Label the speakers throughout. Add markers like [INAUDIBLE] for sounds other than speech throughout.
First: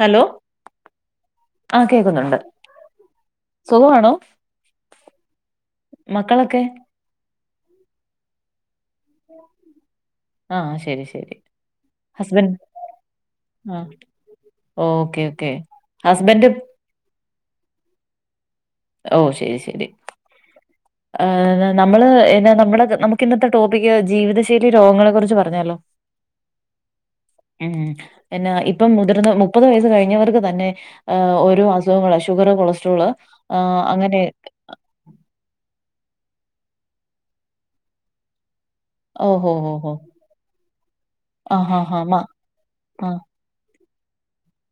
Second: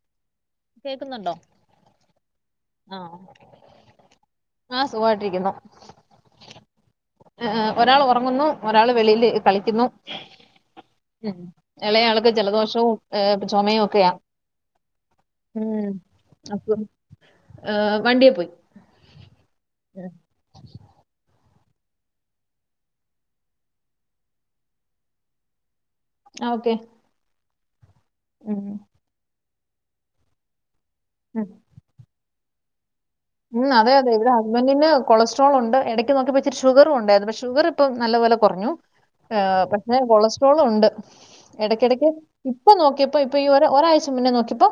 Speaker 1: Hello
Speaker 2: കേക്കുന്നുണ്ടോ
Speaker 1: ആ കേൾക്കുന്നുണ്ട്
Speaker 2: ആ ആ സുഖമായിട്ടിരിക്കുന്നു
Speaker 1: മക്കളൊക്കെ
Speaker 2: ആ ഒരാൾ ഉറങ്ങുന്നു ഒരാൾ വെളിൽ ഇരിന്ന്കളിക്കുന്നു
Speaker 1: ആ ശരി
Speaker 2: മ്
Speaker 1: ശരി
Speaker 2: ഇളയയാൾക്ക്
Speaker 1: ഹസ്ബൻഡ്
Speaker 2: ജലദോഷവും
Speaker 1: ആ
Speaker 2: ചുമയും ഒക്കെയാണ്
Speaker 1: ഓക്കെ ഓക്കെ ഹസ്ബൻഡ് ഇപ്പേ
Speaker 2: ആ വണ്ടി പോയി
Speaker 1: ഓ ശരി ശരി
Speaker 2: ഉം
Speaker 1: നമ്മള് എന്നെ നമ്മള നമുക്ക് ഇന്നത്തെ ടോപ്പിക് ജീവിതശൈലി രോഗങ്ങളെ കുറിച്ച് പറഞ്ഞാലോ
Speaker 2: ഓക്കെ
Speaker 1: ഉം പിന്നെ ഇപ്പം
Speaker 2: ഉം
Speaker 1: മുതിർന്ന മുപ്പത് വയസ്സ് കഴിഞ്ഞവർക്ക് തന്നെ ഒരു അസുഖങ്ങള ഷുഗർ കൊളസ്ട്രോള് ആ
Speaker 2: ഉംഅതെഅതെ
Speaker 1: അങ്ങനെ
Speaker 2: ഇവിടെ ഹസ് ഹസ്ബന്റിന്കൊളസ്ട്രോൾ ഉണ്ട് ഇടക്ക് നോക്കി ഇച്ചിരിഷുഗറും ഉണ്ടായിരുന്നു പക്ഷ ഷുഗർ ഇപ്പോ നല്ല പോലെ കുറഞ്ഞു ആ
Speaker 1: ഓഹോ ഹോ ഹോ
Speaker 2: പക്ഷെ കൊളസ്ട്രോൾ ഉണ്ട്
Speaker 1: ആ ഹാ ഹാ
Speaker 2: ഇടക്കിടക്ക്
Speaker 1: മ
Speaker 2: ഇപ്പൊ
Speaker 1: ആ
Speaker 2: നോക്കിയപ്പോ ഇപ്പോഒരാഴ്ച മുന്നെ നോക്കിയപ്പോ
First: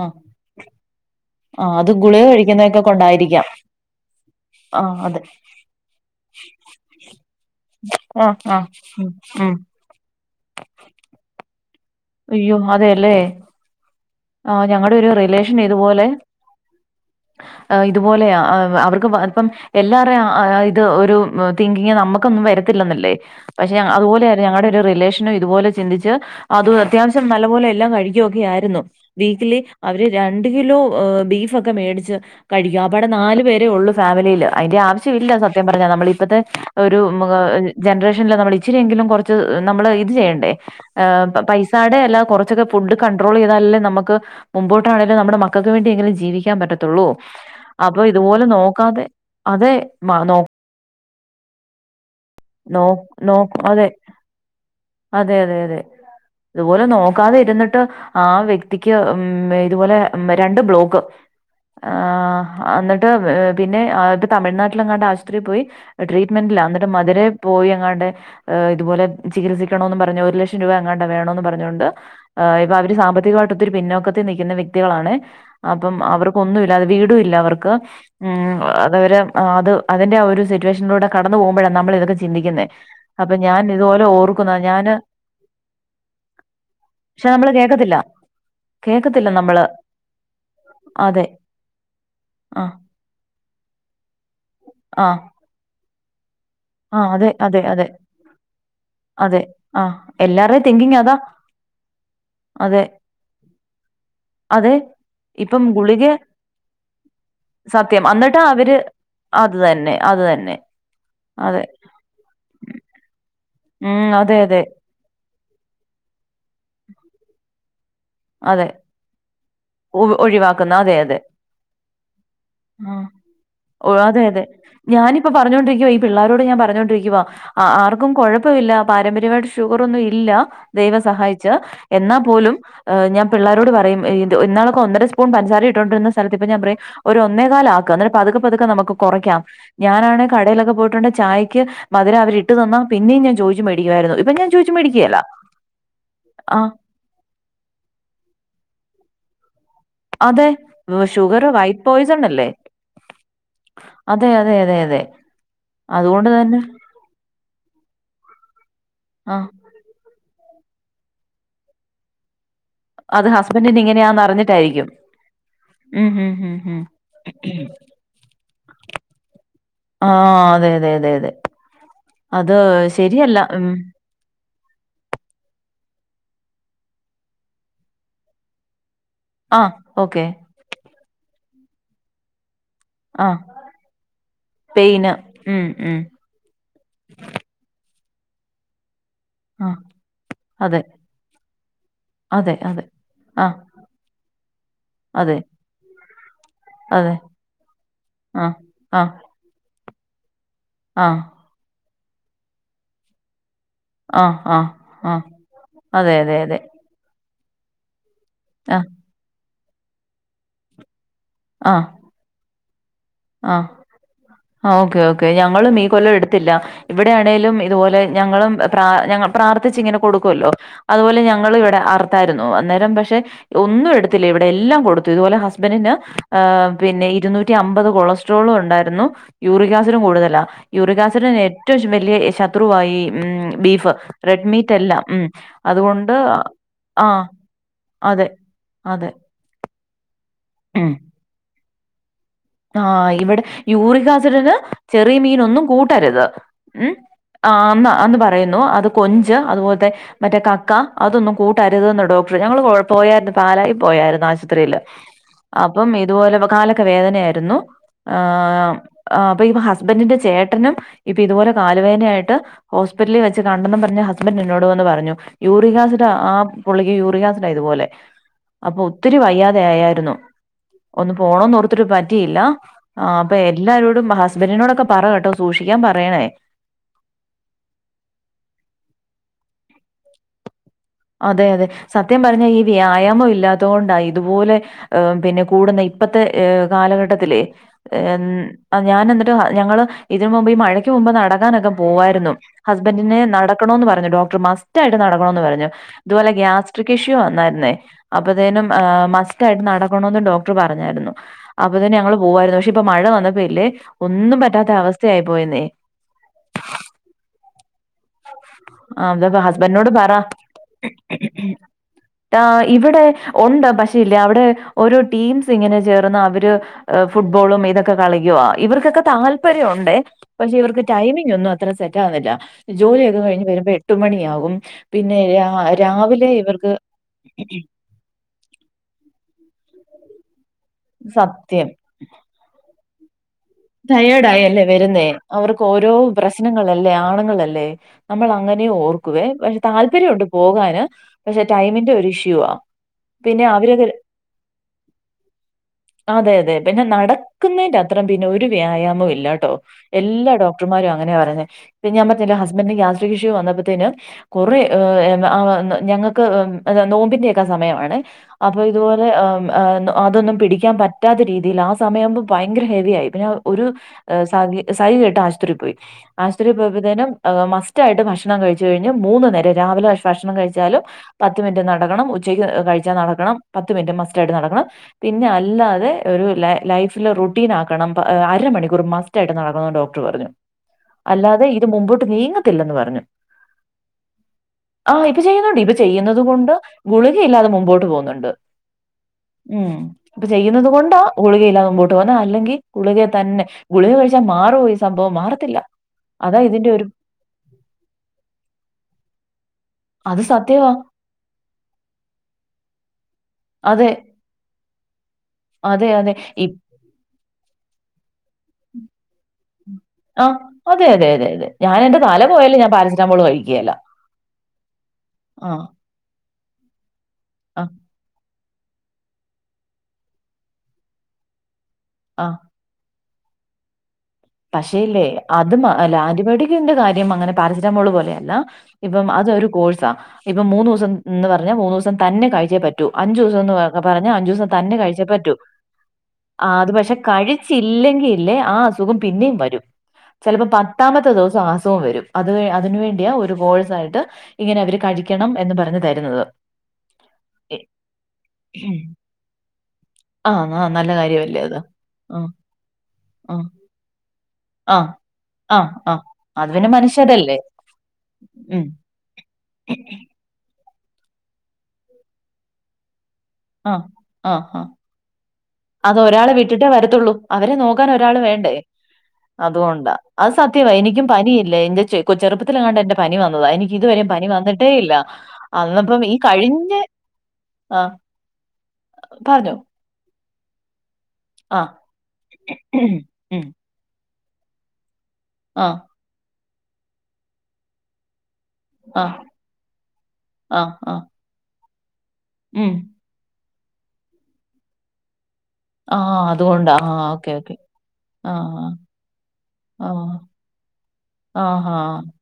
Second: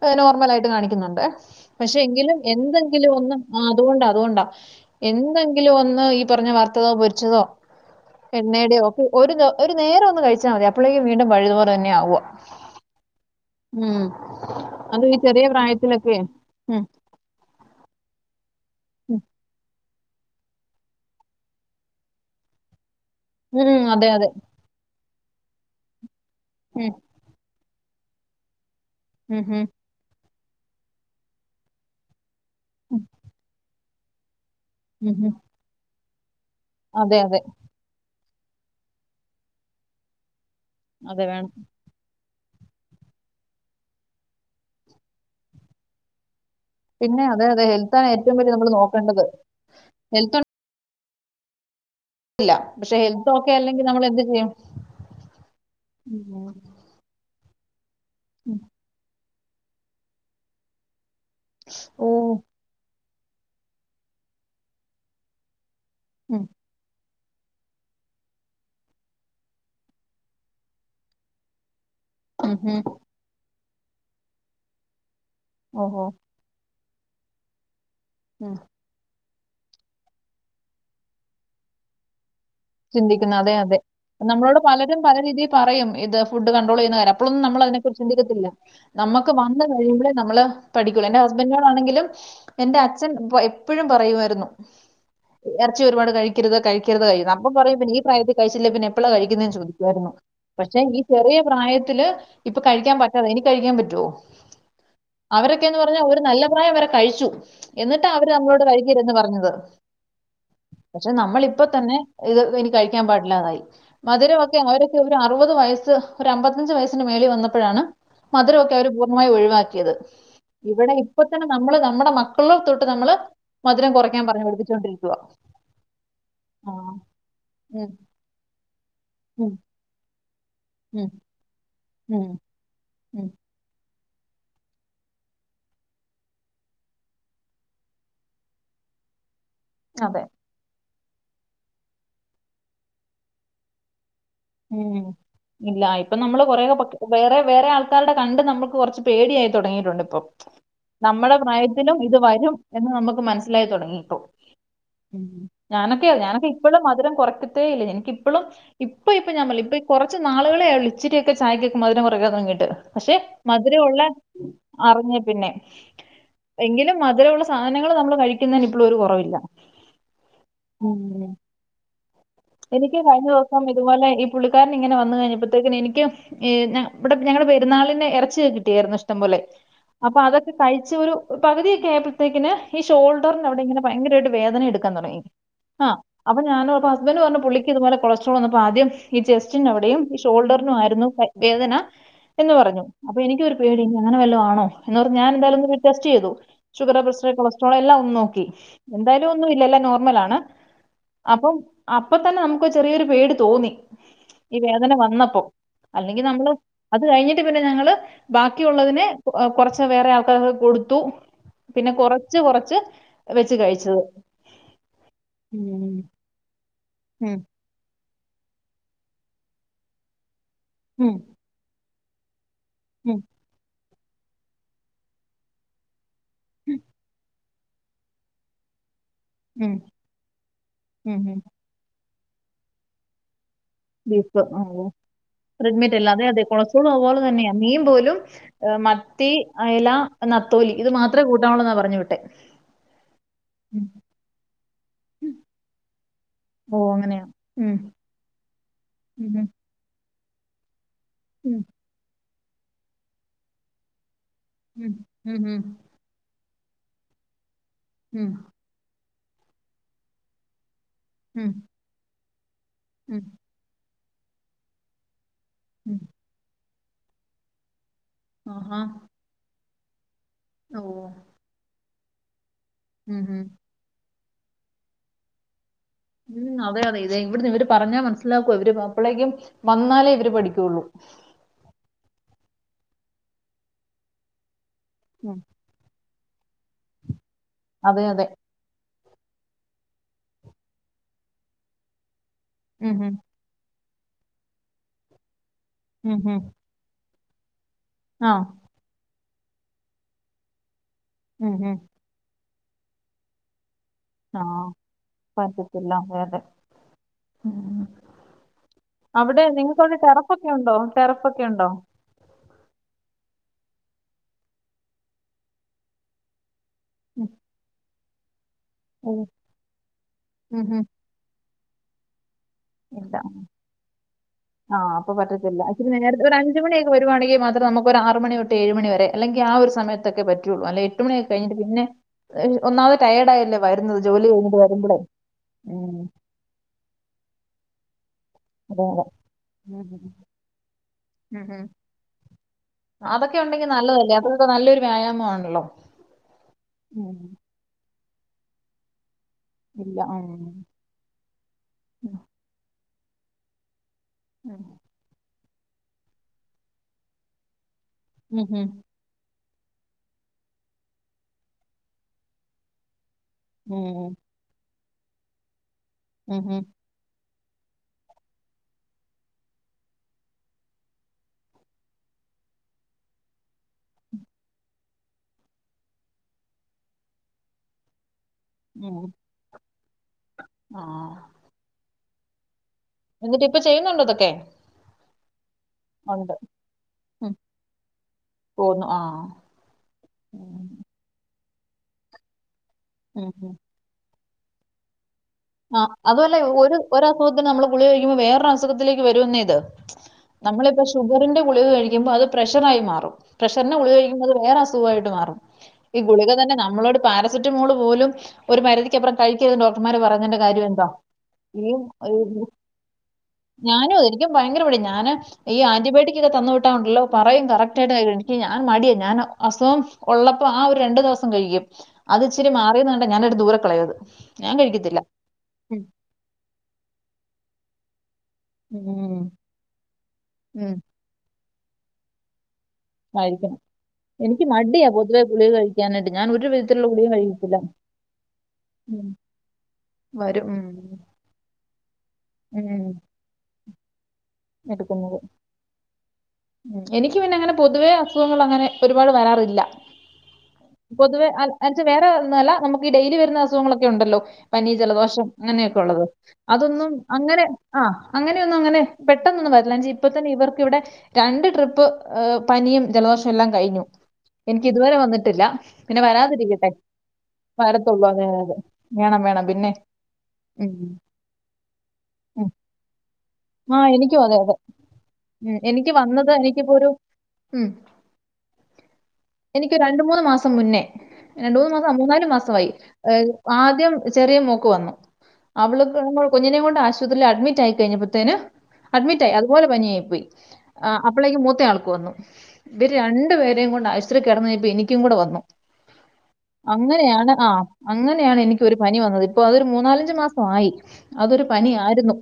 Speaker 1: ആ
Speaker 2: നോർമൽ ആയിട്ട് കാണിക്കുന്നുണ്ട്
Speaker 1: ആ അത്
Speaker 2: പക്ഷെ
Speaker 1: ഗുളിക
Speaker 2: എങ്കിലും എന്ത്
Speaker 1: കഴിക്കുന്നതൊക്കെ
Speaker 2: എന്തെങ്കിലുംഒന്ന്
Speaker 1: കൊണ്ടായിരിക്കാം
Speaker 2: ആ അതുകൊണ്ടാ അതുകൊണ്ടാ
Speaker 1: ആ അതെ
Speaker 2: എന്തെങ്കിലും ഒന്ന് ഈ പറഞ്ഞ വർത്തതോ പൊരിച്ചതോ
Speaker 1: ആ ആ
Speaker 2: എണ്ണ ടെയോ
Speaker 1: ഉം
Speaker 2: ഒ
Speaker 1: ഉം
Speaker 2: ഒരു നേരം ഒന്ന് കഴിച്ചാൽ മതി അപ്പോഴേക്ക് വീണ്ടും വഴുതപോല തന്നെയ ആവും
Speaker 1: അയ്യോ അതെല്ലേ
Speaker 2: മ്
Speaker 1: ആ ഞങ്ങളടെ ഒരു റിലേഷൻ ഇതുപോലെ
Speaker 2: ഉം
Speaker 1: ആ ഇതുപോലെയ അവർക്ക്
Speaker 2: ഉം
Speaker 1: ഇപ്പം എല്ലാരുയും ഇത് ഒരു തിങ്കിങ് നമ്മുക്കൊന്നും വരത്തില്ലന്നല്ലേ പക്ഷെ
Speaker 2: ഉം, അതെ
Speaker 1: അതുപോലെ
Speaker 2: അതെ
Speaker 1: ആ ഞങ്ങളടെ ഒരു റിലേഷനും ഇതുപലെ ചിന്തിച്ച് അത്
Speaker 2: ഉം
Speaker 1: അത്യാവശ്യം നല്ല പോലെ എല്ലാം കഴിക്കൊക്കെ ആയിരുന്നു
Speaker 2: ഉം
Speaker 1: വീക്കിലി
Speaker 2: ഉം
Speaker 1: അവര് രണ്ട് കിലോ ബീഫ്ഒക്കെ മേടിച്ച് കഴിക്കും അവടെ നാല് പേരേ ഉള്ളു ഫാമിലിയിയില് അതിന്റെ
Speaker 2: ഉം
Speaker 1: ആവശ്യം ഇില്ല
Speaker 2: ഉം.
Speaker 1: സത്യം പറഞ്ഞാ നമ്മളിപ്പോത്തെ ഒരു
Speaker 2: അതെ അതെ
Speaker 1: ജനറേഷനല്ല നമ്മൾ ഇച്ചരിയെങ്കിലും കുറച്ച് നമ്മള് ഇത് ചെയ്യേണ്ടേ
Speaker 2: അതെ വേണം
Speaker 1: പൈസടെ അല്ലാ കൊറച്ച് കൊറച്ച്ഒക്കെ ഫുഡ് കൺട്രോൾ ചെയ്താൽ അല്ലെന മുക്ക് മുമ്പോടണങ്കിലുംനമ്മക്ക് മക്കൾക്ക് വേണ്ടിയെങ്കിലും ജീവിക്കാൻ പറ്റും പറ്റു
Speaker 2: പിന്നെ അതെ അതെ
Speaker 1: ഉള്ളുഅപ്പൊ
Speaker 2: ഹെൽത്താണ് ഏറ്റവും
Speaker 1: ഇതുപോലെ
Speaker 2: വലിയ നമ്മൾ
Speaker 1: നോക്കാതെ
Speaker 2: നോക്കേണ്ടത്
Speaker 1: അതെ
Speaker 2: ഹെൽത്ത്
Speaker 1: നോ
Speaker 2: ഇല്ല
Speaker 1: നോ
Speaker 2: പക്ഷെ ഹെൽത്ത്
Speaker 1: നോ
Speaker 2: ഒക്കെ അല്ലെങ്കിൽ
Speaker 1: അതെ
Speaker 2: നമ്മൾ എന്ത് ചെയ്യും
Speaker 1: അതെ അതെ അതെ
Speaker 2: ഉം.
Speaker 1: ഇതുപോലെ നോക്കാതെ ഇരുന്നിട്ട് ആ
Speaker 2: ഉം.
Speaker 1: വ്യക്തി ഇക്ക്ഇതുപോലെ രണ്ട് ബ്ലോഗ്
Speaker 2: ഓ
Speaker 1: എന്നിട്ട് പിന്നെ തമിഴ്നാട്ടിൽ എങ്ങാണ്ട് ആശുപത്രിയിൽ പോയി
Speaker 2: ഉം,
Speaker 1: ട്രീറ്റ്മെന്റല്ല എന്നിട്ട് മധുരെ പോയി അങ്ങാണ്ട് ഇതുപോലെ ചികിത്സിക്കണന്ന് പറഞ്ഞു ഒരു ലക്ഷം രൂപ എങ്ങാണ്ട് വേണന്ന് പറഞ്ഞോണ്ട്
Speaker 2: ഉം,
Speaker 1: ഇപ്പൊ
Speaker 2: ഉം.
Speaker 1: അവര് സാമ്പത്തികമായിട്ട് ഒത്തിരി പിന്നോക്കത്തിൽ നിൽക്കുന്ന വ്യക്തികളാണ് അപ്പം
Speaker 2: ഓഹോ
Speaker 1: അവർ ഒന്നുമില്ല വീടു ഇല്ല അവർക്ക് ഉ
Speaker 2: ഉം.
Speaker 1: അത് വരെ അത് അതിന്റെ ആ ഒരു സിറ്റുവേഷിലൂടെ കടന്നു പോകുമ്പോഴാണ് നമ്മള്ഇതൊക്കെ ചിന്തിക്കുന്നുന്നത് അപ്പൊ
Speaker 2: ചിന്തിക്കുന്ന അതെ
Speaker 1: ഞാൻ
Speaker 2: അതെ
Speaker 1: ഇതുപോലെ ഓർ
Speaker 2: നമ്മളോട് പലരു പല രീതിയിൽയും ഇത് ഫുഡ് കൺ്രോൾ ചെയ്യുന്ന കാര്യ
Speaker 1: പക്ഷെ
Speaker 2: അപ്പോഴൊന്നും
Speaker 1: നമ്മള്
Speaker 2: നമ്മള്അതിനെ
Speaker 1: കേക്കത്തില്ല
Speaker 2: കുറിച്ച്ചിന്തിക്കത്തില്ല
Speaker 1: കേക്കത്തില്ല
Speaker 2: നമ്മുക്ക്
Speaker 1: നമ്മള്
Speaker 2: വന്ന് കഴിയുമ്പോഴേ നമ്മള് പഠിക്കുള്ളൂ എന്റെ
Speaker 1: അതെ
Speaker 2: ഹസ്ബൻറിനോടാണെങ്കിലും
Speaker 1: ആഹ്
Speaker 2: എന്റെ അച്ഛൻ എപ്പോഴും പറയുമായിരുന്നു ഇറച്ചി ഒരുപാട് കഴിക്കരുത് കഴി
Speaker 1: ആ അതെ അതെ അതെ
Speaker 2: ഈ പ്രായത്തി കഴിച്ചില്ലേ പിന്നെ എപ്പളാ
Speaker 1: അതെ
Speaker 2: കഴിക്കുന്നന്ന്
Speaker 1: ആ
Speaker 2: ചോദിക്കായിരുന്നു
Speaker 1: എല്ലാരുടെയും
Speaker 2: പക്ഷെ
Speaker 1: തിങ്കിങ്
Speaker 2: ഈ
Speaker 1: അതാ
Speaker 2: ചെറിയ പ്രായത്തില് ഇപ്പൊ
Speaker 1: അതെ
Speaker 2: കഴിക്കാൻ പറ്റാതെ ഇനി കഴിക്കാൻ പറ്റുവോ
Speaker 1: അതെ ഇപ്പം
Speaker 2: അവരൊക്കെയന്ന്
Speaker 1: ഗുളിക
Speaker 2: പറഞ്ഞാൽ ഒരു നല്ലപ്രായം അവരെ കഴിച്ചു എന്നിട്ട് അവര് നമ്മളോട് കയിക്കരുത്പറഞ്ഞു
Speaker 1: അത് തന്നെ അത് തന്നെ
Speaker 2: പക്ഷെ നമ്മളിപ്പ
Speaker 1: അതെ
Speaker 2: തന്നെ ഇത് ഇനി കഴിക്കാൻ പാടില്ലാതായി
Speaker 1: ഉം അതെ
Speaker 2: മധുരമൊക്കെ
Speaker 1: അതെ
Speaker 2: ഓരോ ഒരു അറുപത് വയസ്സ്ഒരു അമ്പത്തഞ്ച്‌വയസിന്റെ മേളിൽ വന്നപ്പോഴാണ്
Speaker 1: അതെ
Speaker 2: മധുരമൊക്കെ അവര് പൂർണ്ണമായി ഒഴിവാക്കിയത്.
Speaker 1: ഒ-
Speaker 2: ത്
Speaker 1: ഒഴിവാക്കുന്ന
Speaker 2: ഇവിടെ
Speaker 1: അതെ അതെ
Speaker 2: ഇപ്പ തന്നെ നമ്മള് നമ്മുടെ മക്കള തൊട്ട് നമ്മള് മധുരം കുറ
Speaker 1: അത അതെ ഞാനിപ്പോ പറഞ്ഞുകൊണ്ടിരിക്കുവ ഈ പിള്ളാരരോട് ഞാൻ
Speaker 2: ആ.
Speaker 1: പറഞ്ഞൊണ്ടിരിക്കുവാ ആ
Speaker 2: ഉം.
Speaker 1: ആർക്കും കൊഴപ്പമില്ല പാരമ്പര്യമായിട്ട്
Speaker 2: ഉം.
Speaker 1: ഷുഗറൊന്നും ഇല്ല ദൈവം
Speaker 2: ഉം.
Speaker 1: സഹായിച്ച് എന്നാ
Speaker 2: ഉം.
Speaker 1: പോലും ഞാൻ
Speaker 2: ഉം.
Speaker 1: പിള്ളാരോട് പറയും ഇന്നാലൊക്കെ ഒന്നര സ്പൺ പഞ്സാര ഇട്ടണ്ടരുന്നഥലത്ത് ഇപ്പ ഞാൻ പറയും ഒരു ഒന്നേ കാല ആക്ക അന്നിട്ട് പതുക്കെ പതുക്കെ നമുക്ക് കുറയ്ക്കാം.
Speaker 2: അതെ.
Speaker 1: ഞാനാണ് കടയിലൊക്കെ പോയിട്ടണ്ട ചായയ്ക്ക് മധരം അവരിട്ടു തന്നാ പിന്നെയും ഞാ ചോദു മേടിക്കുയിരുന്നു ഇപ്പൊ ഞാൻ ചോദിച്ചു
Speaker 2: ഉം
Speaker 1: മേടിക്കുകേല.
Speaker 2: ഇല്ല ഇപ്പൊ നമ്മള് കൊറെ
Speaker 1: ആഹ്
Speaker 2: പ വേറെ വേറെ ആൾക്കാരുടെ കണ്ട് നമ്മുക്ക് കുറച്ച് പേടിയായി തുടങ്ങിയിട്ടുണ്ട്. തൊ
Speaker 1: അതെ
Speaker 2: നമ്മുടെ
Speaker 1: ഷുഗർ വൈറ്റ്
Speaker 2: പ്രായത്തിലും ഇത്
Speaker 1: പോയിസൺ അല്ലേ?
Speaker 2: വരും എന്ന് നമുക്ക് മനസ്സിലായി തുടങ്ങിട്ടോ
Speaker 1: അതെ അതെ അതെ അതെ.
Speaker 2: ഞാനൊക്കെയ
Speaker 1: അതുകൊണ്ട്
Speaker 2: ഞാനൊക്കെ
Speaker 1: തന്നെ
Speaker 2: ഇപ്പോഴും മധുരം കുറയ്ക്കത്തേ ഇല്ല എനിക്കിപ്പഴും ഇപ്പോ ഇപ്പ
Speaker 1: ആഹ്
Speaker 2: ഞൻ ഇപ്പ ഈ കുറച്ച് നാളെ ആള്ളൂ ഇചിരോക്ക ചായയ്ക്ക മധുരം കുറക്കാൻ തുടങ്ങീട്ട്. പക്ഷെ
Speaker 1: അത്
Speaker 2: മധുര
Speaker 1: ഹസ്ബൻഡിന്
Speaker 2: ഉള്ള
Speaker 1: ഇങ്ങനെയാന്ന് അറിഞ്ഞിട്ടായിരിക്കും.
Speaker 2: അറിഞ്ഞ പിന്നെ
Speaker 1: ഉം ഉം ഉം ഉം
Speaker 2: എങ്കിലും മധുരമുള്ള സാധനങ്ങൾ നമ്മള് കഴിക്കുന്നതിന് ഇപ്പോളും ഒരു കുറവില്ല.
Speaker 1: ആഹ് അതെ അതെ അതെ
Speaker 2: ഉം.
Speaker 1: അതെ അത് ശരിയല്ല ഉം
Speaker 2: പുള്ളിക്കാരന് ഇങ്ങനെ വന്നു കഴിഞ്ഞപ്പോഴത്തേക്കക്ക് എനിക്ക് ഇവിടെ ഞങ്ങളേ പെരുന്നാളിന്റെ ഇറച്ചി കിട്ടിയായിരുന്നുേ ത്തം പോലെ
Speaker 1: ആഹ്
Speaker 2: അപ്പൊ
Speaker 1: ഓക്കെ
Speaker 2: അതൊക്കെ കഴിച്ച ഒരു പകുതിയൊക്കെയാ ക്കിന് ഈ
Speaker 1: ആഹ്
Speaker 2: ഷോൾഡറി അവിടെ ഇങ്ങനെ ഭയങ്കരമായിട്ട് വേദനയ എടുക്കാൻ
Speaker 1: പെയിന്
Speaker 2: തുടങ്ങി
Speaker 1: ഉം
Speaker 2: ആ
Speaker 1: ഉം
Speaker 2: അപ്പൊ ഞാൻ ഹസ്ബൻഡ് പറഞ്ഞു പുള്ളിക്ക് ഇതുപോല കൊളസ്ട്രോൾ വന്നപ്പോ ആദ്യം ഈ
Speaker 1: ആഹ്
Speaker 2: ചെസ്റ്റിനവിടെയും ഈ ഷോൾഡറിനു
Speaker 1: അതെ
Speaker 2: ആയിരുന്നു വേദന എന്ന്
Speaker 1: അതെ
Speaker 2: പറഞ്ഞു
Speaker 1: അതെ
Speaker 2: അപ്പ
Speaker 1: ആഹ്
Speaker 2: എനിക്കൊരു പേടി അങ്ങനെ വല്ലോം ആണോ ന്നോർത്ത്
Speaker 1: അതെ
Speaker 2: എന്തായാലു ടെസ്റ്റ് ചെയ്തു ഷുഗർ
Speaker 1: അതെ
Speaker 2: പ്രഷർ കൊളസ്ട്രോൾ എല്ലാം ഒന്നും നോക്കി
Speaker 1: ആഹ് ആഹ്
Speaker 2: എന്തായാലും ഒന്നും ഇല്ലല്ല നോർമൽ ആണ്.
Speaker 1: ആഹ്
Speaker 2: അപ്പം അപ്പൊ തന്നെ നമുക്ക് ചെറിയൊരു പേടി തോന്നി
Speaker 1: ആഹ്
Speaker 2: ഈ
Speaker 1: ആഹ്
Speaker 2: വേദന
Speaker 1: ആഹ്
Speaker 2: വന്നപ്പോ
Speaker 1: അതെ
Speaker 2: അല്ലെങ്കി
Speaker 1: അതെ
Speaker 2: നമ്മള്
Speaker 1: അതെ
Speaker 2: അത് കഴിഞ്ഞിട്ട് പിന്നെ ഞങ്ങള്
Speaker 1: ആഹ്
Speaker 2: ബാക്കിയുള്ളതിനെ കുറച്ച് വേറെ ആൾക്കാർക്ക് കൊടുത്തു.
Speaker 1: ആഹ്
Speaker 2: പിന്നെ കൊറച്ച് കൊറച്ച്
Speaker 1: ആഹ് ആഹ് ഓക്കേ ഓക്കെ ഞങ്ങളും ഈ
Speaker 2: ഉം
Speaker 1: കൊല്ലം എടുത്ത് ത്തില്ല
Speaker 2: ഉം
Speaker 1: ഇവിടെയാണേങ്കലും ഇതുപോലെ ഞങ്ങളും ഞങ്ങൾ പ്രാർത്ഥിച്ച് ഇങ്ങനെ കൊടുക്കുമല്ലോ?
Speaker 2: ഉം
Speaker 1: അതുപോലെ ഞങ്ങള ഇവിടെ അർത്തായിരുന്നു അന്നേരം പക്ഷെ
Speaker 2: ഉം
Speaker 1: ഒന്നും എടുത്ത് ത്തില്ല ഇവിടെ എല്ലാം കൊടുത്തു ഇതുപോലെ ഹസ്ബന്റിന് പിന്നെ ഇരുന്നൂറ്റി അമ്പത് അമ്പത് കൊളസ്ട്രോളും ഉണ്ടായിരുന്നു
Speaker 2: ഉം
Speaker 1: യൂറിക്കാസിഡും കൂടുതല
Speaker 2: ഉം
Speaker 1: യൂറക്സിഡ
Speaker 2: ഉം.
Speaker 1: ഏറ്റവും വലിയ ശത്രുവായി ബീഫ്.
Speaker 2: ബീഫ്
Speaker 1: റെഡ് മീറ്റ് അല്ല ഉം
Speaker 2: റെഡ്മിറ്റ് അല്ല
Speaker 1: അതുകൊണ്ട്
Speaker 2: അതെ അതെ കൊളസ്ട്രോൾ പോലെ
Speaker 1: ആഹ്
Speaker 2: തന്നെയാ മീൻ പോലും
Speaker 1: അതെ അതെ
Speaker 2: മത്തി അയല നത്തോലി
Speaker 1: ഉം
Speaker 2: ഇത് മാത്രമേ കൂട്ടാവുള്ളൂ എന്നാ പറഞ്ഞു വിട്ടെ.
Speaker 1: ആഹ് ഇവിടെ
Speaker 2: ഉം.
Speaker 1: യൂറിക്കാസഡിന് ചെറിയ മീനൊന്നും കൂട്ടരുത്.
Speaker 2: ഓ
Speaker 1: ഉം
Speaker 2: അങ്ങനെയാ
Speaker 1: ആ്
Speaker 2: ഉം
Speaker 1: ആ അന്ന് പറ പറയുന്ന് അത് കൊഞ്ച്
Speaker 2: ഉം
Speaker 1: അതുപോലത്തെ മറ്റേ കക്ക അതൊന്നും
Speaker 2: ഉം
Speaker 1: കൂട്ടരുതന്ന് ഡോ ടർ ഞങ്ങൾ പോയരുന്നു പാലായി പോയരുന്നു ആശുപത്രിയില്
Speaker 2: ഉം ഉം ഉം
Speaker 1: അപ്പം ഇതുപോലെ ക്കെ വേദന ആയിരുന്നു
Speaker 2: ഉം
Speaker 1: ഏഹ് ഹുസ്ബന്റിന്റെ ചേട്ടനും
Speaker 2: ഉം
Speaker 1: ഇതുപോലെ വേനയായിട്ട്
Speaker 2: ഉം
Speaker 1: ഹോസ്പിറ്റലിൽ
Speaker 2: ഉം
Speaker 1: വെച്ച് കണ്ടെന്ന് പറഞ്ഞ ഹസ്ബൻഡ് എന്നോട് വന്ന് പറഞ്ഞു
Speaker 2: ഉം.
Speaker 1: യൂറികാസിഡ് ആഹ് പുള്ളിക്ക് യൂറിയാസിണ്ട ഇതുപോലെ അപ്പൊ
Speaker 2: ആഹാ
Speaker 1: ഒത്തിരി വയ്യാതെ ആയായിരുന്നു.
Speaker 2: ഓ
Speaker 1: ഒന്ന് പോണന്നോർത്തിട്ട് പറ്റിയില്ല
Speaker 2: ഉം
Speaker 1: അപ്പ
Speaker 2: ഉം
Speaker 1: എല്ലാരോടും ഹസ് ബെന്നിനോടൊക്കെ പറ കേട്ടോ സൂക്ഷിക്കാൻ പറയണേ
Speaker 2: അതെ അതെ ഇത ഇവിടുന്ന് ഇവര് പറഞ്ഞാ മനസ്സിലാക്കൂ അവര് അപ്പളേക്കും വന്നാലേ ഇവര് പഠിക്കുള്ളൂ.
Speaker 1: അതെ അതെ സത്യം പറഞ്ഞാ ഈ വ്യായാമം ഇല്ലാത്ത കൊണ്ടാ ഇതുപോലെ
Speaker 2: ഉം
Speaker 1: പിന്നെ കൂടുന്നെ. ഇപ്പത്തെ ഏ കാലഘട്ടത്തിലെ
Speaker 2: അതെ
Speaker 1: എൻ
Speaker 2: അതെ
Speaker 1: ഞാനിന്നട്ട് ഞങ്ങള് ഇതിൻ മുമ്പ് ഈ മഴയ്ക്ക് മുമ്പ് നടക്കാനൊക്കെ പോവായിരുന്നു
Speaker 2: ഉം ഉം
Speaker 1: ഹസ്ബന്റിനെ നട ക്കണോന്ന് പറഞ്ഞു ഡോക്ടർ മസ്റ്റ് ആയിട്ട് നടക്കണോന്ന് പറഞ്ഞു.
Speaker 2: ഉം
Speaker 1: ഇതുപോലെ
Speaker 2: ഉം
Speaker 1: ഗാസ്ട്രിക് ഇഷ്യൂ വന്നായിരുന്നേ അപ്പത്തെനും ആ മസ്റ്റ് ആയിട്ട് നടക്കണെന്നും ഡോക്ടർ പറഞ്ഞായിരുന്നു.
Speaker 2: ഉം ഉം
Speaker 1: അപ്പത്തെനും ഞങ്ങള് പോവായിരുന്നു. ഇപ്പ മഴ വന്നപ്പോയില്ലേ ഒന്നും
Speaker 2: ആ
Speaker 1: പറ്റാത്ത അവസ്ഥയായി പോയിന്നേ
Speaker 2: പറ്റത്തില്ല അതെ അതെ ഉം
Speaker 1: ആഹ്, അതാ
Speaker 2: അവടെ
Speaker 1: ഹസ്ബൻഡിനോട്
Speaker 2: നിങ്ങൾക്കവടെ
Speaker 1: പറ
Speaker 2: ടെറഫൊക്കെയുണ്ടോ ടെറഫൊക്കെയുണ്ടോ
Speaker 1: ആഹ് ഇവടെ ഒണ്ട് പക്ഷേ ഇല്ലേ അവടെ ഓരോ ടീംസ് ഇങ്ങനെ ചേർന്ന് അവര് ഏഹ്
Speaker 2: ഉം
Speaker 1: ഫുട്ബോളും ഇതൊക്കെ കളിക്ക്യുവാ ഇവർക്കൊക്കെ
Speaker 2: ഉം
Speaker 1: താല്പര്യയുണ്ടേ പക്ഷേ
Speaker 2: ഉം
Speaker 1: ഇവർക്ക്
Speaker 2: ഉം.
Speaker 1: ടൈമിംഗൊന്നും അ അത്ര സെറ്റാവുന്നില്ല ജോലിയൊക്കെ കഴിഞ്ഞ് വരുമ്പോ എട്ട് മണിയാകും.
Speaker 2: ആഹ് അപ്പൊ
Speaker 1: പിന്നെ രാ
Speaker 2: പറ്റത്തില്ല ഇച്ചിരി നേരത്ത്
Speaker 1: രാവിലെ
Speaker 2: ഒരു അഞ്ച്
Speaker 1: ഇവർക്ക്
Speaker 2: മണിക്കെ വരുവാണെങ്കി മാത്രം ന നമുക്ക് ഒരു ആറ് മണി തൊട്ട് ഏഴ് മണി വരെ അല്ലെങ്കി ആ ഒരു സമയത്തൊക്കെ പറ്റുള്ളൂ അല്ലെ എട്ട് മണിയൊക്കെ കഴിഞ്ഞിട്ട്
Speaker 1: സത്യം
Speaker 2: പിന്നെ ഈ ഒന്നാമതെ ടയേഡ് ആയില്ലേ
Speaker 1: ടയേഡ് ആയല്ലേ വരുന്നേ അവർക്ക് ഓരോ
Speaker 2: ഉം
Speaker 1: പ്രശ്നങ്ങളല്ലേ ആണുങ്ങളല്ലേ നമ്മൾ അങ്ങനെ [UNINTELLIGIBLE]
Speaker 2: അതെ അതെ
Speaker 1: ഓർക്കുവേ പക്ഷെ
Speaker 2: ഉം ഉം
Speaker 1: താല്പര്യ ഒണ്ട് പോകാന് പക്ഷെ ടൈമിന്റെ ഒരു ഇഷ്യൂവാ
Speaker 2: ആഹ് അതൊക്കെ
Speaker 1: പിന്നെ
Speaker 2: ഒണ്ടെങ്കി
Speaker 1: അവരൊക്കെ
Speaker 2: നല്ലതല്ലേ അതൊക്കെ നല്ലൊരു വ്യായാമം ആണല്ലോ
Speaker 1: ക്കുന്നതിന്റെ അത്രം പിന്നെ ഒരു വ്യായാമം ഇല്ലാട്ടോ
Speaker 2: ഇല്ല
Speaker 1: എല്ലാ
Speaker 2: ഉം
Speaker 1: ഡോക്ടർമാരും അങ്ങനെ പറഞ്ഞേ ഇപ്പം ഞാൻ പറഞ്ഞില്ലെ ഹസ്ബൻഡിന് ഗ്യാസ്ട്രിക് ഇഷ്യൂ വന്നപ്പത്തേനും
Speaker 2: ഉം
Speaker 1: കുറെ ഏഹ് ആ ഞങ്ങ ക്ക് ഉം എന്നാ നോമ്പിന്റെയൊക്കെ സമയമാണെ
Speaker 2: ഉം
Speaker 1: അപ്പോ ഇത് പോലെ അത് അം അ അതൊന്നും പിടിക്കാൻ പറ്റാത്ത രീതിയിൽ ആ സമയാവുമ്പോ ഭയങ്കര ഹെവിയായി പിന്നെ ഒരു
Speaker 2: ഉം
Speaker 1: ഏഹ് സഹി സഹി കെട്ട് ആശുപത്രിയി പോയി ആശുപത്രി
Speaker 2: ഉം
Speaker 1: പോയപ്പത്തേനും ആഹ് മസ്റ്റ് ആയിട്ട് ഭക്ഷണം കഴിച്ചു കഴിഞ്ഞ് മൂന്ന് നേരം രാവിലെ ഭക്ഷണം കഴിച്ചാലും പത്ത് മിനിറ്റ് നടക്കണം ഉച്ചയ്ക്ക് കഴിച്ചാ നടക്കണം പത്ത് മിനിറ്റ് മസ്റ്റായിട്ട് നടക്കണം പിന്നെ അല്ലാതെ ഒരു ല ലൈഫില് റുട്ടീൻ ആ ക്കണം പ അരമണിക്കൂർ
Speaker 2: ഉം ഉം
Speaker 1: മസ്റ്റായിട്ട് നടക്കണോന്ന് ഡോക്ടർ പറഞ്ഞു
Speaker 2: ആഹ്
Speaker 1: അല്ലാതെ ഇ ഇത് മുമ്പോട്ട് നീങ്ങത്തില്ലെന്ന് പറഞ്ഞു
Speaker 2: എന്നിട്ട് ഇപ്പ ചെയ്യുന്നുണ്ടോ ഇതൊക്കെ
Speaker 1: ആഹ് ഇപ്പൊ ചെയ്യുന്നുണ്ട് ഇപ്പൊ ചെയ്യുന്നത്
Speaker 2: ഉണ്ട്
Speaker 1: കൊണ്ട് ഗുളിക
Speaker 2: ഉം
Speaker 1: ഇല്ലാതെ മുമ്പോട്ട് പോകുന്നുണ്ട്
Speaker 2: പോന്നു ആഹ്
Speaker 1: ഉം ഇപ്പൊ ചെയ്യുന്നത് കൊണ്ട് ഗുളികയില്ലാതെ മുമ്പോട്ട് പോന്ന് അല്ലെങ്കിൽ ഗുളിക
Speaker 2: ഉം
Speaker 1: തന്നെ
Speaker 2: ഉം
Speaker 1: ഗുളിക കഴിച്ചാ മാറു സംഭവം മാറത്തില്ല അതാ ഇതിന്റെ ഒരു
Speaker 2: അപ്പോത്തിന് നമ്മള് ഗുളിക കഴിക്കുമ്പോ വേറൊരു അസുഖത്തിലേക്ക് വരുന്നെ ഇത്
Speaker 1: അത് സത്യവാ
Speaker 2: നമ്മളിപ്പം ഷുഗറിന്റെ ഗുളിക കഴിക്കുമ്പോ അത് പ്രഷറായി മാറും പ്രഷറിന്റെ
Speaker 1: അതെ
Speaker 2: ഗുളിക കഴി ക്കുന്നത് വേറെ അസുഖായിട്ട് മാറും
Speaker 1: അതെ
Speaker 2: ഈ
Speaker 1: അതെ
Speaker 2: ഗുളിക
Speaker 1: ഇ
Speaker 2: തന്നെ നമ്മളോട് പാരസെ സറ്റമോള് പോലും ഒരു പരുതിക്കപ്പുറം കഴിക്കരുത് ഡോക്ടർമാർ പറ
Speaker 1: ആ
Speaker 2: റഞ്ഞതിന്റെ കാര്യം എന്താ
Speaker 1: അതെ അതെ അതെ അതെ
Speaker 2: ഈ
Speaker 1: ഞാൻ എന്റെ തല
Speaker 2: ഈപ്
Speaker 1: പോയാലും ഞാൻ പാരസെറ്റാമോൾ കഴിക്കുകയില്ല
Speaker 2: ഞാനും അതെ എനിക്കും ഭയങ്കര മടിയാ ഞാന്
Speaker 1: ആ
Speaker 2: ഈ ആന്റിബയോട്ടിക്ക് ഒക്കെ തന്ന് വിട്ടാല്ണ്ടല്ലോ പറയും
Speaker 1: ആ
Speaker 2: കറക്റ്റായിട്ട് എനിക്ക് ഞാൻ മടിയ ഞാൻ അസുഖം ഉള്ളപ്പോ ആ ഒരു രണ്ടു ദിവസം കഴിക്കും അത്
Speaker 1: ആ
Speaker 2: ഇച്ചിരി മാറിയെന്ന് കണ്ടാ ഞാനതെടുത്ത് ദൂരെ കളയും അത്
Speaker 1: പക്ഷേല്ലേ അത് മ അല്ല ആന്റിബയോട്ടിക്കിന്റെ കാര്യം അങ്ങനെ പാരസെറ്റമോൾ പോലെയല്ല ഇനിയിപ്പം
Speaker 2: ഉം
Speaker 1: അതൊരു കോഴ്സാ ഇപ്പം മൂന്ന്
Speaker 2: ഉം
Speaker 1: ദിവസന്ന് പറഞ്ഞാ മൂന്ന് ദിവസം തന്നെ കഴിച്ചേ പറ്റ് റ്റൂ അഞ്ചു ദീസംന്ന്
Speaker 2: കഴിക്കണം
Speaker 1: പറഞ്ഞ അഞ്ചു
Speaker 2: എനിക്ക്
Speaker 1: ദീസം തന്നെ
Speaker 2: മടിയാ
Speaker 1: കഴിച്ചേ
Speaker 2: പൊതുവെ
Speaker 1: പറ്റൂ
Speaker 2: ഗുളിക കഴിക്കാനായിട്ട് ഞാൻ
Speaker 1: ആ
Speaker 2: ഒരു
Speaker 1: അത്
Speaker 2: വിധത്തിലുള്ള
Speaker 1: പക്ഷെ
Speaker 2: ഗുളിക
Speaker 1: കഴി
Speaker 2: കഴിക്കത്തില്ല
Speaker 1: ച്ചില്ലെങ്കിൽില്ലേ ആ അസുഖം
Speaker 2: ഉം,
Speaker 1: പിന്നെയും വരും ചെലപ്പോ
Speaker 2: വരും ഉം.
Speaker 1: പത്താമത്തെ ദിവസം അസുഖം വെരും അത് അതിന്
Speaker 2: ഉം,
Speaker 1: വേണ്ടിയാ ഒരു കോഴ്സ് ആയിട്ട് ഇങ്ങനെ അവര്
Speaker 2: എടുക്കുന്നത്
Speaker 1: കഴിക്കണം എന്ന് പറഞ്ഞു തരുന്നത്
Speaker 2: ഉം എനിക്ക് പിന്നെ അങ്ങനെ പൊതുവേ അസുഖങ്ങൾ അങ്ങനെ ഒരുപാട് വരാറില്ല
Speaker 1: ആ ആ നല്ല
Speaker 2: പൊതുവേ
Speaker 1: കാര്യമല്ലേ
Speaker 2: അൽ
Speaker 1: അത്
Speaker 2: [UNINTELLIGIBLE] വേറെ
Speaker 1: ആ
Speaker 2: ഒന്നും അല്ല നമുക്ക് ഈ ഡെയിലി
Speaker 1: ആ
Speaker 2: വരുന്ന അസുഖങ്ങളൊക്കെ ഉണ്ടല്ലോ പനീ
Speaker 1: ആ
Speaker 2: ജലദോഷം
Speaker 1: ആ
Speaker 2: അങ്ങനെയൊക്കെ
Speaker 1: ആ
Speaker 2: ഒള്ളത്
Speaker 1: അത് പിന്നെ
Speaker 2: അതൊന്നും
Speaker 1: മനുഷ്യരല്ലേ
Speaker 2: അങ്ങനെ ആഹ് അങ്ങനെയൊന്നും
Speaker 1: ഉം
Speaker 2: അങ്ങനെ പെട്ടെന്നൊന്നും വരില്ല [UNINTELLIGIBLE] ഇപ്പം ഇവർക്ക് ഇവിടെ രണ്ട് ട്രിപ്പ് ഏ പനിയും ജലദോഷ- എല്ലാം
Speaker 1: ആ
Speaker 2: കഴിഞ്ഞു
Speaker 1: ആ ആ
Speaker 2: എനിക്ക് ഇതുവരെ വന്നിട്ടില്ല
Speaker 1: അത്
Speaker 2: പിന്നെ
Speaker 1: ഒരാളെ വിട്ടിട്ടേ
Speaker 2: വരാതിരിക്കട്ടെ.
Speaker 1: വരത്തുള്ളൂ അവരെ നോക്കാൻ
Speaker 2: വരത്തുള്ളൂ.
Speaker 1: ഒരാള്
Speaker 2: അതെ അതെ.
Speaker 1: വേണ്ടേ
Speaker 2: അതെ. വേണം വേണം. പിന്നെ
Speaker 1: അതുകൊണ്ടാ അത്
Speaker 2: ഉം.
Speaker 1: സത്യമാ എനിക്കും പനിയില്ലേ എൻ്റെ ചെ കൊ
Speaker 2: ഉം.
Speaker 1: ചെറുപ്പത്തിലങ്ങാണ്ട് എൻ്റെ പനി വന്നതാ എനിക്ക്
Speaker 2: ആ
Speaker 1: ഇതുവരെ
Speaker 2: എനിക്കും
Speaker 1: പനി
Speaker 2: അതെ അതെ.
Speaker 1: വന്നിട്ടേ ഇല്ല.
Speaker 2: ഉം. എനിക്ക്
Speaker 1: അന്നപ്പം ഈ
Speaker 2: വന്നത്
Speaker 1: കഴിഞ്ഞ
Speaker 2: എനിക്കിപ്പോ ഒരു ഉം
Speaker 1: ആഹ് പറഞ്ഞോ
Speaker 2: രണ്ട് മൂന്ന് മാസം മുന്നേ, രണ്ട്‌
Speaker 1: ആ.
Speaker 2: മൂന്ന് മാസം മൂന്നാല് മാസമായി
Speaker 1: ഉം.
Speaker 2: ആദ്യം ചെറിയ മോക്ക് വന്നു.
Speaker 1: ആ.
Speaker 2: അവള്ക്ക് [UNINTELLIGIBLE] കുഞ്ഞിനെയും കൊണ്ട് ആശുപത്രിൽ അഡ്മിറ്റ് ആയി കഴിഞ്ഞപ്പോഴത്തേന് -
Speaker 1: ആ.
Speaker 2: അഡ്മിറ്റ്‌ ആയി, അതുപോലെ പനിയായി പോയി
Speaker 1: ആ. ആ.
Speaker 2: അപ്പളേക്ക് മൂത്ത ആൾക്ക് വന്നു.
Speaker 1: ഉം.
Speaker 2: ഇവര് രണ്ടു പേരെയും കൊണ്ട് ആശുപത്രി കിടന്നുകഴിഞ്ഞപ്പ എനിക്കും കൂടെ വന്നു.
Speaker 1: ആ അതുകൊണ്ടാ. ആ ഓക്കെ
Speaker 2: അങ്ങനെയാണ് ആ
Speaker 1: ഓക്കെ. ആ.
Speaker 2: അങ്ങനെയാണ് എനിക്ക് ഒരു പനി വന്നത് ഇപ്പോ അതൊരു
Speaker 1: ആ.
Speaker 2: മൂന്നാലഞ്ച് മാസമായി. അതൊരു
Speaker 1: ആഹാ.
Speaker 2: പനിയായിരുന്നു.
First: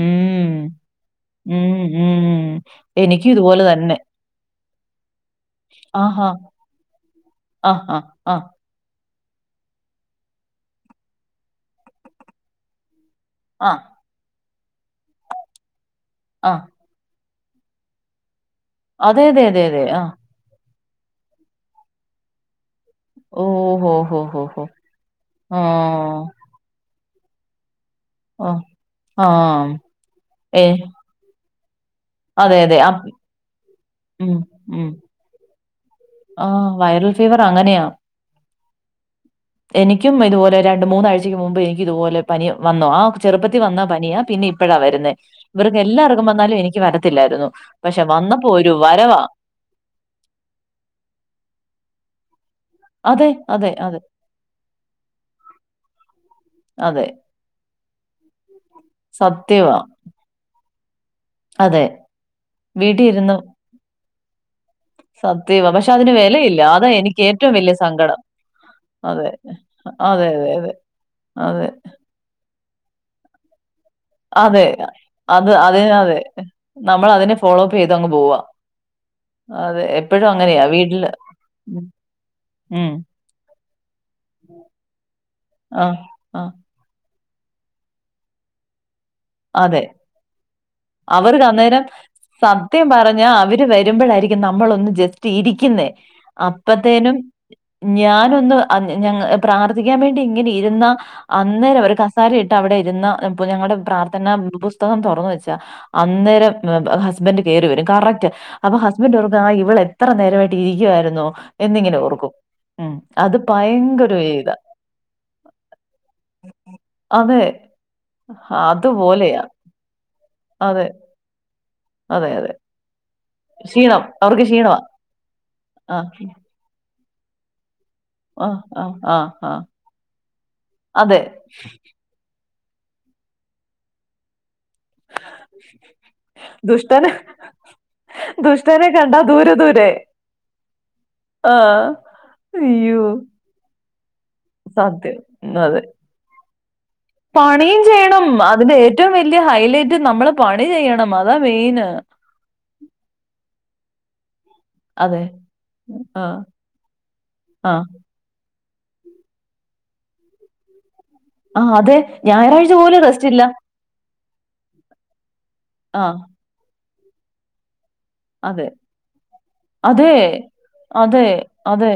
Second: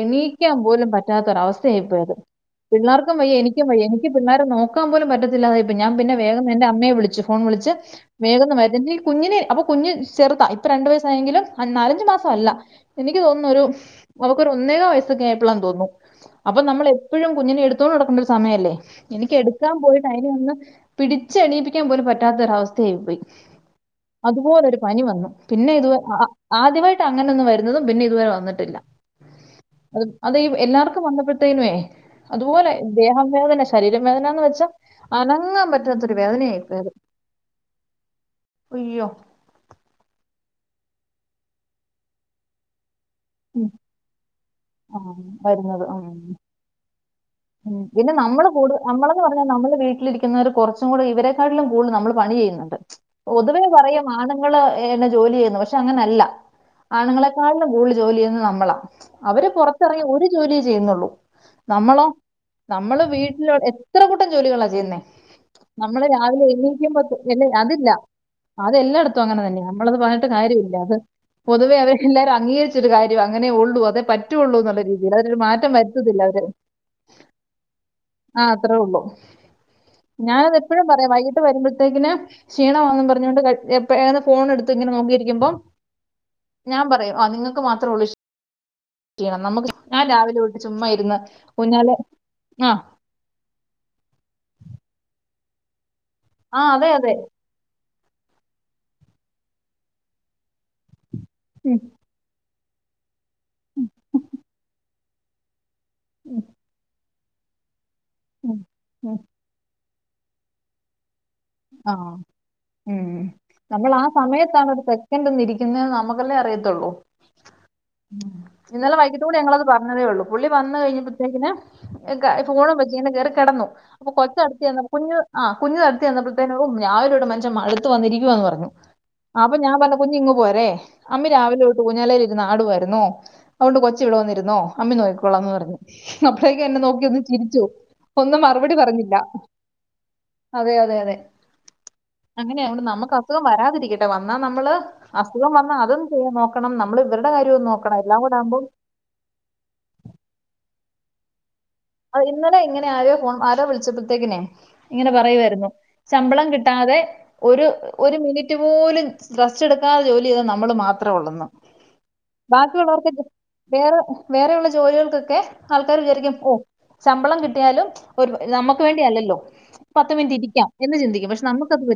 Speaker 2: എണീക്കാൻ പോലും പറ്റാത്തൊര
Speaker 1: ഉം.
Speaker 2: അവസ്ഥയായിപ്പോയത്.
Speaker 1: ഉം.
Speaker 2: പിള്ളാർക്കും വയ്യ
Speaker 1: ഇതുപോലെ
Speaker 2: എനിക്കും വയ്യ
Speaker 1: തന്നെ.
Speaker 2: എനിക്ക് പിള്ളേരെ നോക്ക - നിക്കാൻ പോലും പറ്റത്തില്ലാതായിപ്പോയി. ഞാൻ പിന്നെ
Speaker 1: ആഹാ.
Speaker 2: വേഗം എന്റെ അമ്മയെ വിളിച്ചു ഫോൺ വിളിച്ച്
Speaker 1: ആഹാ. ആ.
Speaker 2: വേഗമിങ് വരുത്തി കുഞ്ഞിനെ അപ്പൊ കുഞ്ഞ് ചെറുതാ ഇപ്പൊ രണ്ടു വയസായെങ്കിലും നാലഞ്ചു മാസം അല്ല എനിക്ക് തോന്നുന്നു ഒരു
Speaker 1: ആ. ആ.
Speaker 2: അവക്ക് ഒരു ഒന്നേക വയസ്സെക്കേയപ്പള്ളാന്ന് തോന്നുന്നു
Speaker 1: ആ.
Speaker 2: അപ്പൊ നമ്മള് എ ഇപ്പോഴും കുഞ്ഞിനെ എടുത്തോണ്ട് നടക്കണ്ട ഒരു സമയല്ലേ
Speaker 1: അതെ
Speaker 2: എനിക്ക്
Speaker 1: അതെ അതെ
Speaker 2: എടുക്കാൻ
Speaker 1: അതെ. ആ.
Speaker 2: പോയിട്ട് അയ്നേ ഒന്ന് പിടിച്ച് എണിയിപ്പിക്കാൻ പോലും പറ്റാത്ത ഒരുഅവസ്ഥയായിപോയി.
Speaker 1: ഓ. ഹോ. ഹോ. ഹോ. ഹോ.
Speaker 2: അതുപോലെരു പനി വന്നു. പിന്നെ ഇത്
Speaker 1: ആഹ്
Speaker 2: ആ ആദ്യമായി അങ്ങനൊന്നും വരുന്നതും പിന്നെ ഇതുവരെ
Speaker 1: ആഹ്
Speaker 2: വന്നിട്ടില്ല.
Speaker 1: ആഹ്
Speaker 2: അത്
Speaker 1: ഏഹ്
Speaker 2: എല്ലാവർക്കും ബന്ധപ്പെ [UNINTELLIGIBLE]
Speaker 1: അതെ
Speaker 2: അതുപോലെ
Speaker 1: അതെ അ
Speaker 2: ദേഹം വേദന ശരീരം വേദനന്ന് വെച്ചാൽ അനങ്ങാൻ പറ്റാത്ത
Speaker 1: ആഹ വൈറൽ ഫീവർ അങ്ങനെയാ.
Speaker 2: അയ്യോ
Speaker 1: എനിക്കും ഇതുപോലെ രണ്ടു മൂന്നാഴ്ചക്ക് മുമ്പ് എനിക്ക് ഇതുപോലെ പനി വന്നു. ആ ചെറുപ്പത്തി വന്നാ പനിയാ പിന്നെ ഇപ്പഴാ
Speaker 2: ആ
Speaker 1: വരുന്നെ ഇവർക്ക്
Speaker 2: വരുന്നത് ഉം.
Speaker 1: എല്ലാവർക്കും വന്നാലും എനിക്ക് വരത്തില്ലായിരുന്നു.
Speaker 2: ഉം
Speaker 1: പക്ഷെ
Speaker 2: പിന്നെ നമ്മള്
Speaker 1: വന്നപ്പോ ഒരു
Speaker 2: കൂടു നമ്മളന്ന്
Speaker 1: വരവാ
Speaker 2: പറഞ്ഞാൽ നമ്മളെ വീട്ടിലിരി ക്കുന്നവർ കുറച്ചും കൂടി ഇവരെക്കാട്ടിലും കൂടുതൽ നമ്മള്പണി ചെയ്യുന്നു
Speaker 1: അതെ
Speaker 2: പൊതുവേ
Speaker 1: അതെ അതെ
Speaker 2: പറയും ആണുങ്ങള് എന്നെ ജോലി ചെയ്യുന്നു പക്ഷെ അങ്ങനെയല്ല,
Speaker 1: അതെ
Speaker 2: ആണുങ്ങളെക്കാളിലും കൂടുതൽ ജോലി ചെയ്യുന്നത് നമ്മളാ, അവര്
Speaker 1: സത്യവാ
Speaker 2: പൊറത്തിറങ്ങി ഒർ ജോലി ചെയ്യുന്നുള്ളൂ
Speaker 1: അതെ
Speaker 2: നമ്മളോ? നമ്മള്
Speaker 1: വീട്ടിൽ ഇരുന്ന്
Speaker 2: വീട്ടില് എത്ര കൂട്ടം ജോലികളാചെ ചെയ്യുന്നേ,
Speaker 1: സത്യവാ പക്ഷെ
Speaker 2: നമ്മള്
Speaker 1: അതിന്
Speaker 2: രാവിലെ
Speaker 1: വിലയില്ല അതാ
Speaker 2: എണീക്കുമ്പോത്ത്
Speaker 1: എനിക്ക്
Speaker 2: അല്ലെ
Speaker 1: ഏറ്റവും വലിയ
Speaker 2: അതില്ല
Speaker 1: സങ്കടം
Speaker 2: അതെല്ലായിട്ത്തും
Speaker 1: അതെ
Speaker 2: അങ്ങനെ തന്നെ നമ്മളത് പറഞ്ഞിട്ട്
Speaker 1: അതെ
Speaker 2: കാര്യയില്ല അത്
Speaker 1: അതെ
Speaker 2: പൊതുവെ അവേ- എല്ലാരും അംഗീകരിച്ചൊരു കാര്യം അങ്ങനെ ഉള്ളൂ, അതെ പറ്റുള്ളൂ,
Speaker 1: അതെ
Speaker 2: എന്നുള്ള രീതിയില് അവതരു
Speaker 1: അത്
Speaker 2: മാറ്റം
Speaker 1: അതിന് അതെ
Speaker 2: വരുത്തത്തില്ല അവര്,
Speaker 1: നമ്മൾ അതിനെ- ഫോളോഅപ്പ് ചെയ്ത് അങ്ങ് പോവാ
Speaker 2: ആ അത്രേ ഉള്ളു.
Speaker 1: അതെ. എപ്പഴും
Speaker 2: ഞാൻ അത്
Speaker 1: അങ്ങനെയാ.
Speaker 2: എപ്പോഴും
Speaker 1: വീട്ടില്
Speaker 2: പറയും വൈകിട്ട്
Speaker 1: ഉം.
Speaker 2: വരുമ്പോഴത്തേക്കിന്
Speaker 1: ഉം.
Speaker 2: ക്ഷീണമാണ്ന്ന് പറ പറഞ്ഞൊണ്ട് [UNINTELLIGIBLE] ഫോൺ എടുത്ത് ഇങ്ങനെ നോക്കിയിരിക്കുബം
Speaker 1: ആ. ആ.
Speaker 2: ഞാൻ പറയും ആ നിങ്ങക്ക് മാത്രം ഒള്ളു ക്ഷീ
Speaker 1: അതെ,
Speaker 2: രാവിലെ തൊട്ട് ചുമ്മാ ഇരുന്ന്
Speaker 1: അവർ അന്നേരം
Speaker 2: ഊഞ്ഞാല് ആ
Speaker 1: സത്യം പറ- ഞാൻ അവര് വരുമ്പോഴായിരിക്കും നമ്മളൊന്ന് ജസ്റ്റ് ഇരിക്കുന്നേ,
Speaker 2: ആ അതെ അതെ.
Speaker 1: അപ്പത്തേനും ഞാനൊന്ന് അ ഞങ്ങ പ്രാർത്ഥിക്കാൻ വേണ്ടി ഇങ്ങനെ ഇരുന്ന
Speaker 2: ഉം
Speaker 1: അന്നേരം ഒരു കസ് സാരി ഇട്ട് അവിടെ ഇരുന്ന് ഞങ്ങടെ പ്രാർഥന പുസ്തകം തുറന്ന് വെച്ചാ- അന്നേരം എ ഹസ്ബന്റ് കേറി വരും. കറക്റ്റ്,
Speaker 2: ഉം
Speaker 1: അപ്പൊ
Speaker 2: ഉം.
Speaker 1: ഹസ്ബന്റ് ആ ഇവളെ- ഇത്ര നേരമായിട്ട് ഇരിക്കായിരുന്നോ
Speaker 2: ആ
Speaker 1: എന്നിങ്ങനെ ഓർക്കും.
Speaker 2: ഉം ഉം
Speaker 1: അത്
Speaker 2: നമ്മള് ആ
Speaker 1: ഭയങ്കര ഒരു ഇതാ.
Speaker 2: സമയത്താണ് ഒരു സെക്കൻഡ് ഒന്ന് ഇരിക്കുന്നെന്ന് നമുക്കല്ലേ അറിയത്തുള്ളൂ.
Speaker 1: അതെ ആ
Speaker 2: ഇന്നലെവൈകിട്ടൂടെ ഞങ്ങളത് പറഞ്ഞതേ ഉള്ളൂ, പുള്ളി വന്ന്‌ കഴിഞ്ഞപ്പഴത്തേക്കിന്
Speaker 1: അതെ അതെ
Speaker 2: ഫോണും വെച്ചങ്ങു കേറി കെട ന്നു,
Speaker 1: ക്ഷീണം
Speaker 2: അപ്പൊ
Speaker 1: അവർക്ക്
Speaker 2: കൊച്ചടുത്ത്
Speaker 1: ക്ഷീണമാ
Speaker 2: ചെന്നപ്പോ കുഞ്ഞ് ആ കുഞ്ഞ്
Speaker 1: ആ
Speaker 2: അടുത്ത് ചെന്നപ്പളത്തെനും ഓ രാവിലെതൊട്ട് മൻഷൻ മട് ത്തു വന്നിരിക്കുവാന്ന് പർഞ്ഞു ആ അപ്പൊ ഞാൻ പർഞ്ഞു കുഞ്ഞ് ഇങ്ങ് പോരെ,
Speaker 1: അതെ
Speaker 2: അമ്മി രാവിലെ തൊട്ട് ഊഞ്ഞാലേല് ഇരുന്ന് ആടുവയിരുന്നു. അതുകൊണ്ട് കൊച്ച് ഇവിടെ വന്നിരുന്നോ അമ്മി നോക്കിക്കോളാംന്ന് പർഞ്ഞു. അപ്പളേക്ക്‌ എന്നെ നോക്കി
Speaker 1: ദുഷ്ടനെ
Speaker 2: ഒന്ന് ചിരിച്ചു ഒന്നും മറുപടി
Speaker 1: ദുഷ്ടനെ
Speaker 2: പറഞ്ഞില്ല
Speaker 1: കണ്ട
Speaker 2: അതെ അതെ അതെ.
Speaker 1: ആഹ
Speaker 2: അങ്ങനെ ഒന്നും നമ്മുക്ക് അസുഖം വരാതിരിക്കട്ടെ. ണ്ടാ വന്നാ നമ്മള് അസുഖം
Speaker 1: സത്യം
Speaker 2: വന്നാ
Speaker 1: അതെ
Speaker 2: അതും ചെയ്യാ നോക്കണം നമ്മള് ഇവരുടെ കാര്യവും നോക്കണം എല്ലാം കൂടെ ആകുമ്പോ
Speaker 1: റ്റവും വലിയ ഹൈലൈറ്റ് നമ്മള് പണി ചെയ്യണം അതാ മെയിന്
Speaker 2: ആ ഇന്നലെ ഇങ്ങനെ ആരോ ഫോൺ ആരോ വിളിച്ചപ്പോഴത്തേക്കിനേ ഇങ്ങനെ
Speaker 1: അതെ
Speaker 2: പറയുവയിരുന്നു
Speaker 1: ആ
Speaker 2: ശമ്പളം കിട്ടാതെ ഒരു
Speaker 1: ആ
Speaker 2: ഒരു മിനിറ്റ്- മിനുറ്റ് പോലും സ് റെസ്റ്റ് എടുക്കാതെ ജോലി ചെയ്ത നമ്മള് മാത്രെ ഉള്ളന്ന്‌
Speaker 1: ആ അതെ ഞായറാഴ്ച പോലും റസ്റ്റില്ല
Speaker 2: വേറെ വേറെയുള്ള ജോലികൾക്കൊക്കെ ആൾക്കാര്
Speaker 1: ആ
Speaker 2: വിചാരിക്കും ഓ ശമ്പളം കിട്ടിയാലും ഒരു
Speaker 1: അതെ
Speaker 2: നമുക്ക് വേണ്ടിയല്ലല്ലോ പത്ത്
Speaker 1: അതെ
Speaker 2: മിനിറ്റ് ഇരിക്കാം എന്ന്
Speaker 1: അതെ
Speaker 2: ചിന്തിക്കും പക്ഷെ നമ്മക്കത് പറ്റ-